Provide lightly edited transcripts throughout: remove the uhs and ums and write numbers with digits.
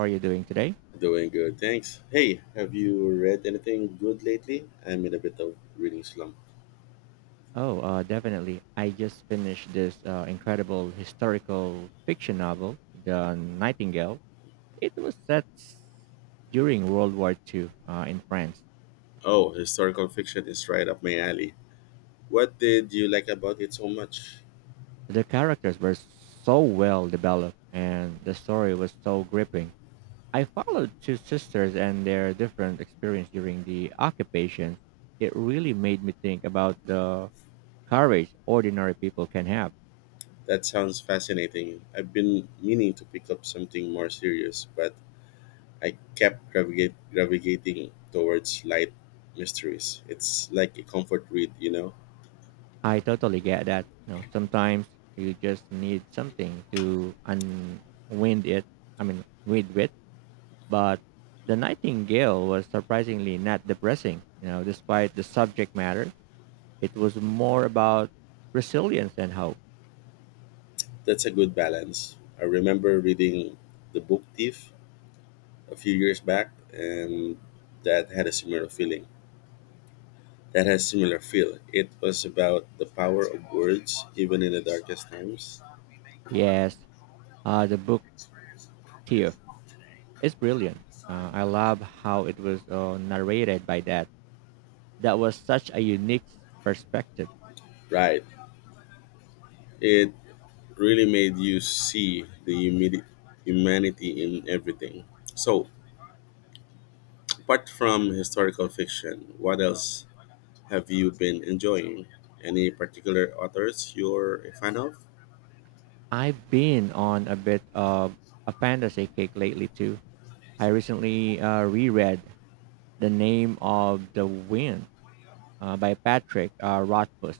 How are you doing today? Doing good, thanks. Hey, have you read anything good lately? I'm in a bit of reading slump. Oh, Definitely. I just finished this incredible historical fiction novel, The Nightingale. It was set during World War II in France. Oh, historical fiction is right up my alley. What did you like about it so much? The characters were so well developed and the story was so gripping. I followed two sisters and their different experience during the occupation. It really made me think about the courage ordinary people can have. That sounds fascinating. I've been meaning to pick up something more serious, but I kept gravitating towards light mysteries. It's like a comfort read, you know? I totally get that. Sometimes you just need something to unwind it. I mean, wind with. But the Nightingale was surprisingly not depressing. You know, despite the subject matter, it was more about resilience and hope. That's a good balance. I remember reading The Book Thief a few years back, and that had a similar feeling. That has similar feel. It was about the power of words, even in the darkest times. Yes, the book thief is brilliant. I love how it was narrated by that. That was such a unique perspective. Right. It really made you see the humanity in everything. So, apart from historical fiction, what else have you been enjoying? Any particular authors you're a fan of? I've been on a bit of a fantasy kick lately too. I recently reread The Name of the Wind by Patrick Rothfuss.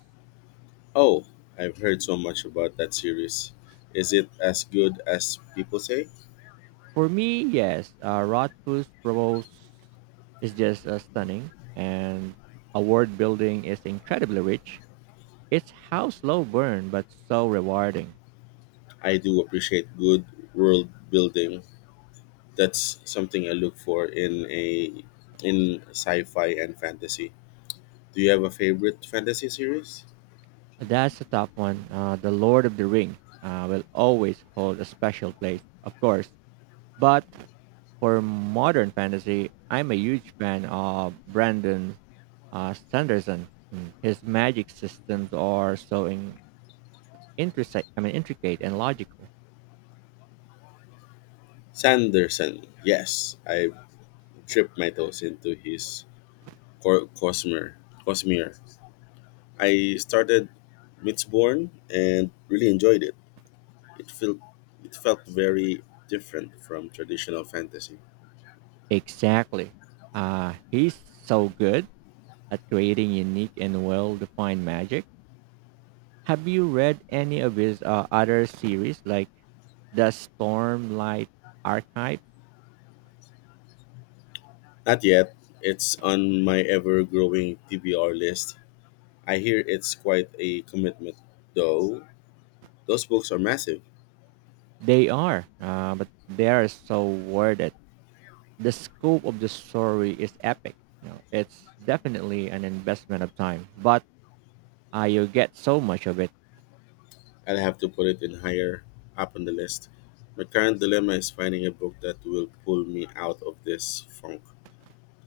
Oh, I've heard so much about that series. Is it as good as people say? For me, yes, Rothfuss prose is just stunning, and a word building is incredibly rich. It's how slow burn, but so rewarding. I do appreciate good world building, that's something I look for in a in sci-fi and fantasy. Do you have a favorite fantasy series? That's a top one. The Lord of the Ring will always hold a special place, of course. But for modern fantasy, I'm a huge fan of Brandon Sanderson. Mm. His magic systems are so in, intricate. I mean, intricate and logical. Sanderson. Yes, I tripped my toes into his Cosmere. Cosmere. I started Mistborn and really enjoyed it. It felt it felt very different from traditional fantasy. Exactly. He's so good at creating unique and well-defined magic. Have you read any of his other series, like the Stormlight Archive? Not yet. It's on my ever-growing TBR list. I hear it's quite a commitment, though. Those books are massive. They are, but they are so worded. The scope of the story is epic. You know, it's definitely an investment of time, but you get so much of it. I'll have to put it in higher up on the list. My current dilemma is finding a book that will pull me out of this funk,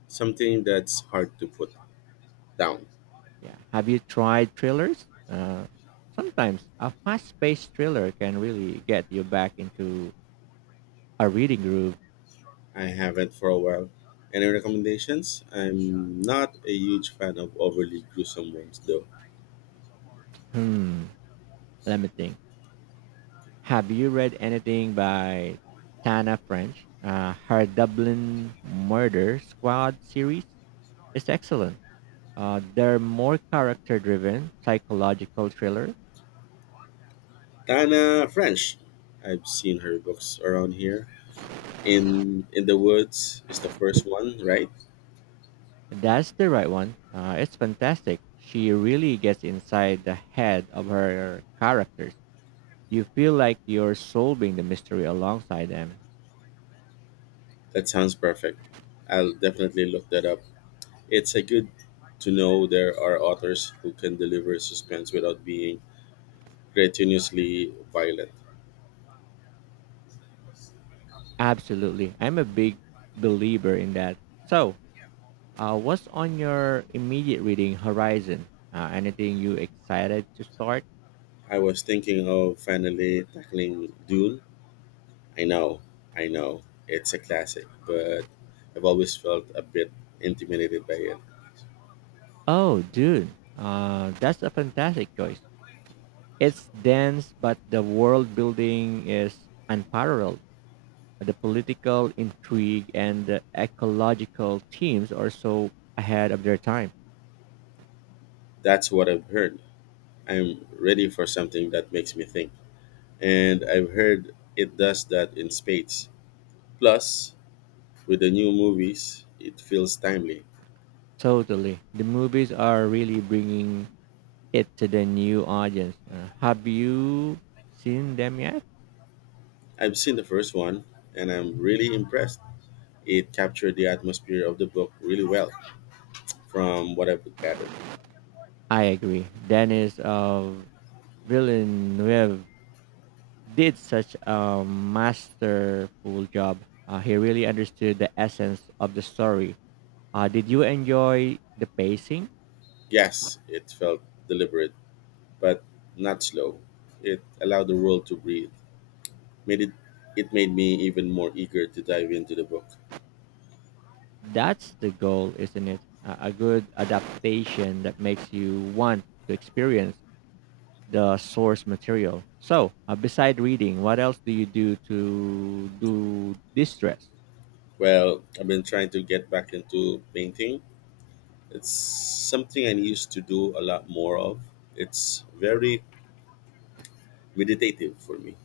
something that's hard to put down. Yeah. Have you tried thrillers? Sometimes a fast-paced thriller can really get you back into a reading groove. I haven't for a while. Any recommendations? I'm not a huge fan of overly gruesome ones, though. Hmm. Let me think. Have you read anything by Tana French? Her Dublin Murder Squad series is excellent. They're more character-driven psychological thriller. Tana French. I've seen her books around here. In the Woods is the first one, right? That's the right one. It's fantastic. She really gets inside the head of her characters. You feel like you're solving the mystery alongside them. That sounds perfect. I'll definitely look that up. It's a good to know there are authors who can deliver suspense without being gratuitously violent. Absolutely. I'm a big believer in that. So, what's on your immediate reading horizon? Anything you excited to start? I was thinking of finally tackling Dune. I know, I know, it's a classic, but I've always felt a bit intimidated by it. Oh, dude, that's a fantastic choice. It's dense, but the world building is unparalleled. The political intrigue and the ecological themes are so ahead of their time. That's what I've heard. I'm ready for something that makes me think. And I've heard it does that in spades. Plus, with the new movies, it feels timely. Totally. The movies are really bringing it to the new audience. Have you seen them yet? I've seen the first one and I'm really impressed. It captured the atmosphere of the book really well, from what I've gathered. I agree. Dennis of Villeneuve did such a masterful job. He really understood the essence of the story. Did you enjoy the pacing? Yes, it felt deliberate, but not slow. It allowed the world to breathe. Made it it made me even more eager to dive into the book. That's the goal, isn't it? A good adaptation that makes you want to experience the source material. So, beside reading, what else do you do to do distress? Well, I've been trying to get back into painting. It's something I used to do a lot more of. It's very meditative for me.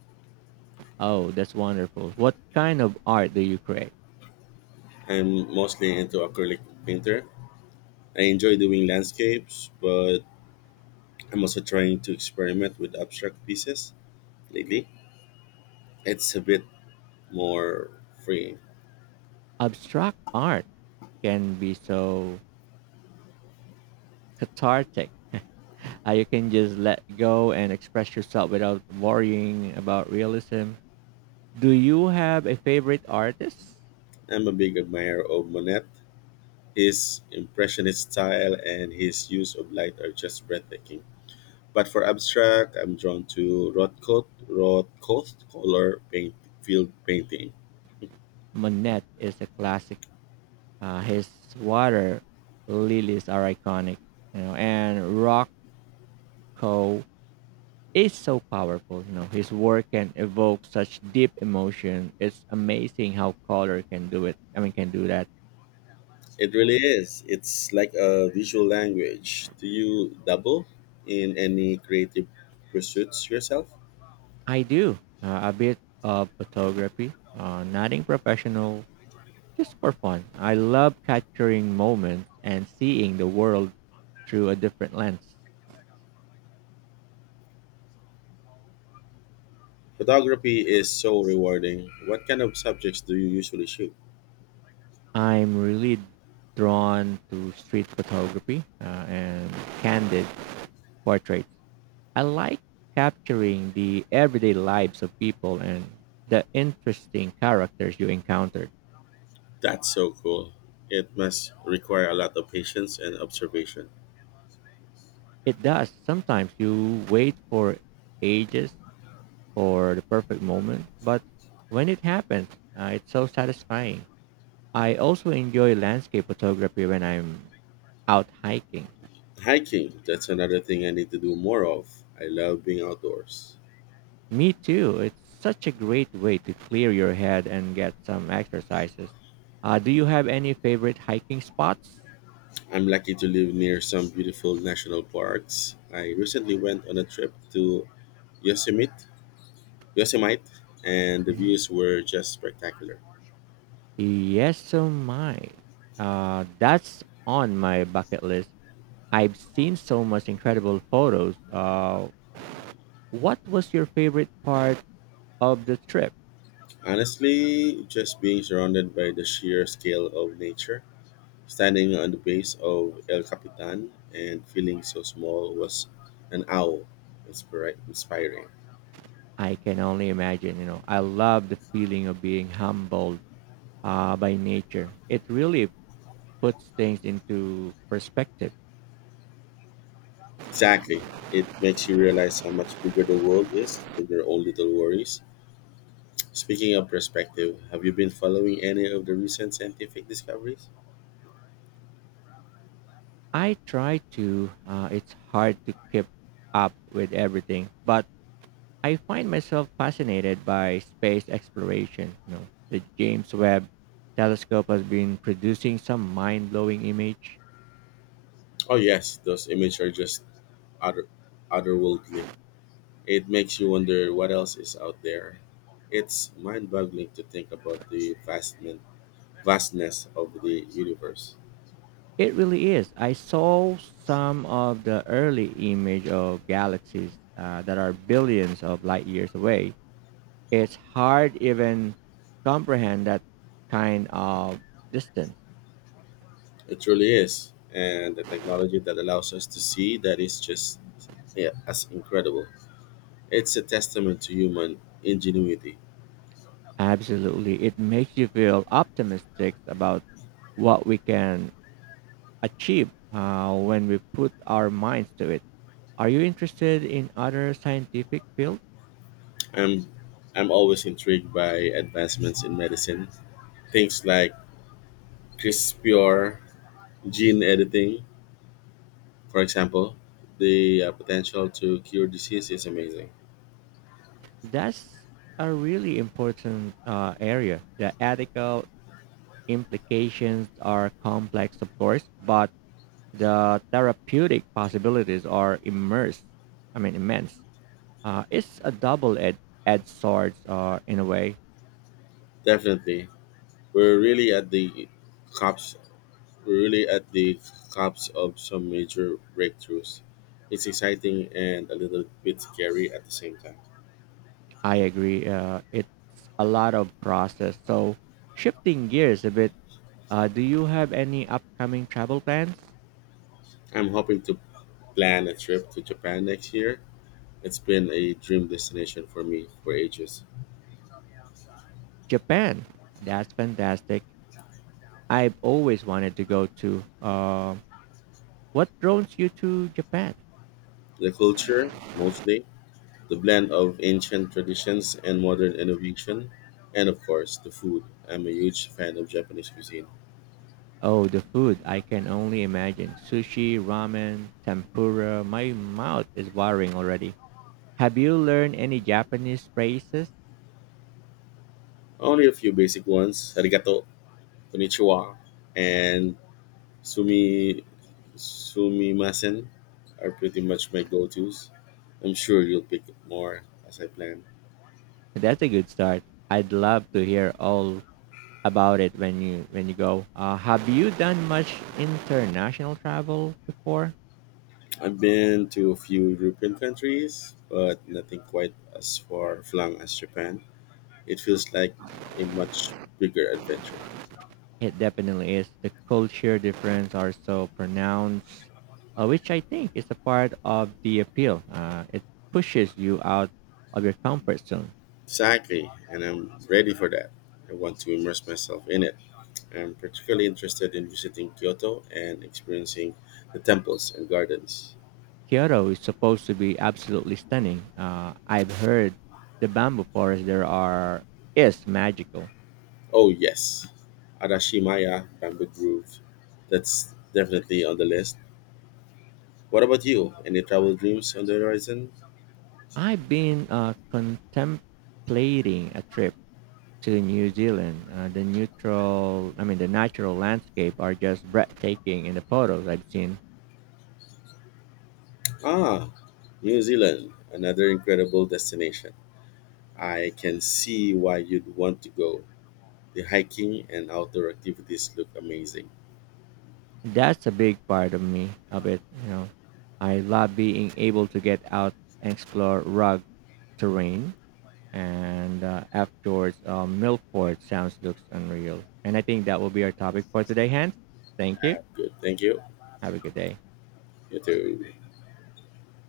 Oh, that's wonderful. What kind of art do you create? I'm mostly into acrylic painter. I enjoy doing landscapes, but I'm also trying to experiment with abstract pieces lately. It's a bit more free. Abstract art can be so cathartic. You can just let go and express yourself without worrying about realism. Do you have a favorite artist? I'm a big admirer of Monet. His impressionist style and his use of light are just breathtaking. But for abstract, I'm drawn to Rothko's color paint, field painting. Monet is a classic. His water lilies are iconic, you know, and Rothko is so powerful. You know, his work can evoke such deep emotion. It's amazing how color can do that. It really is. It's like a visual language. Do you double in any creative pursuits yourself? I do a bit of photography, nothing professional, just for fun. I love capturing moments and seeing the world through a different lens. Photography is so rewarding. What kind of subjects do you usually shoot? I'm really drawn to street photography and candid portraits. I like capturing the everyday lives of people and the interesting characters you encounter. That's so cool. It must require a lot of patience and observation. It does. Sometimes you wait for ages for the perfect moment, but when it happens, it's so satisfying. I also enjoy landscape photography when I'm out hiking. Hiking, that's another thing I need to do more of. I love being outdoors. Me too. It's such a great way to clear your head and get some exercises. Do you have any favorite hiking spots? I'm lucky to live near some beautiful national parks. I recently went on a trip to Yosemite, Yosemite, and the Mhm. views were just spectacular. Yes, so mine. That's on my bucket list. I've seen so much incredible photos. What was your favorite part of the trip? Honestly, just being surrounded by the sheer scale of nature. Standing on the base of El Capitan and feeling so small was an inspiring. I can only imagine. You know, I love the feeling of being humbled by nature. It really puts things into perspective. Exactly. It makes you realize how much bigger the world is than your own little worries. Speaking of perspective, have you been following any of the recent scientific discoveries? I try to. It's hard to keep up with everything, but I find myself fascinated by space exploration. You know, the James Webb Telescope has been producing some mind-blowing image. Oh, yes, those images are just other, otherworldly. It makes you wonder what else is out there. It's mind boggling to think about the vastness of the universe. It really is. I saw some of the early image of galaxies that are billions of light years away. It's hard even comprehend that kind of distance. It truly is. And the technology that allows us to see that is just, yeah, as incredible. It's a testament to human ingenuity. Absolutely. It makes you feel optimistic about what we can achieve when we put our minds to it. Are you interested in other scientific fields? I'm I'm always intrigued by advancements in medicine. Things like CRISPR gene editing, for example, the potential to cure disease is amazing. That's a really important area, the ethical implications are complex, of course, but the therapeutic possibilities are immense. It's a double-edged edged sword in a way. Definitely. We're really at the cops really at the cusp of some major breakthroughs. It's exciting and a little bit scary at the same time. I agree. It's a lot of process. So, shifting gears a bit, do you have any upcoming travel plans? I'm hoping to plan a trip to Japan next year. It's been a dream destination for me for ages. Japan. That's fantastic. I've always wanted to go to. What draws you to Japan? The culture, mostly, the blend of ancient traditions and modern innovation, and of course, the food. I'm a huge fan of Japanese cuisine. Oh, the food. I can only imagine. Sushi, ramen, tempura. My mouth is watering already. Have you learned any Japanese phrases? Only a few basic ones: arigato, konnichiwa, and Sumi Sumimasen are pretty much my go-tos. I'm sure you'll pick up more as I plan. That's a good start. I'd love to hear all about it when you go. Have you done much international travel before? I've been to a few European countries, but nothing quite as far flung as Japan. It feels like a much bigger adventure. It definitely is. The culture difference are so pronounced, which I think is a part of the appeal. It pushes you out of your comfort zone. Exactly, and I'm ready for that. I want to immerse myself in it. I'm particularly interested in visiting Kyoto and experiencing the temples and gardens. Kyoto is supposed to be absolutely stunning. I've heard the bamboo forest there are is magical. Oh yes, Arashimaya Bamboo Grove. That's definitely on the list. What about you? Any travel dreams on the horizon? I've been contemplating a trip to New Zealand. The neutral, I mean, the natural landscape are just breathtaking in the photos I've seen. Ah, New Zealand, another incredible destination. I can see why you'd want to go. The hiking and outdoor activities look amazing. That's a big part of me of it. You know, I love being able to get out and explore rugged terrain and F. George Milford sounds looks unreal. And I think that will be our topic for today, Hans. Thank you. Ah, good, thank you. Have a good day. You too.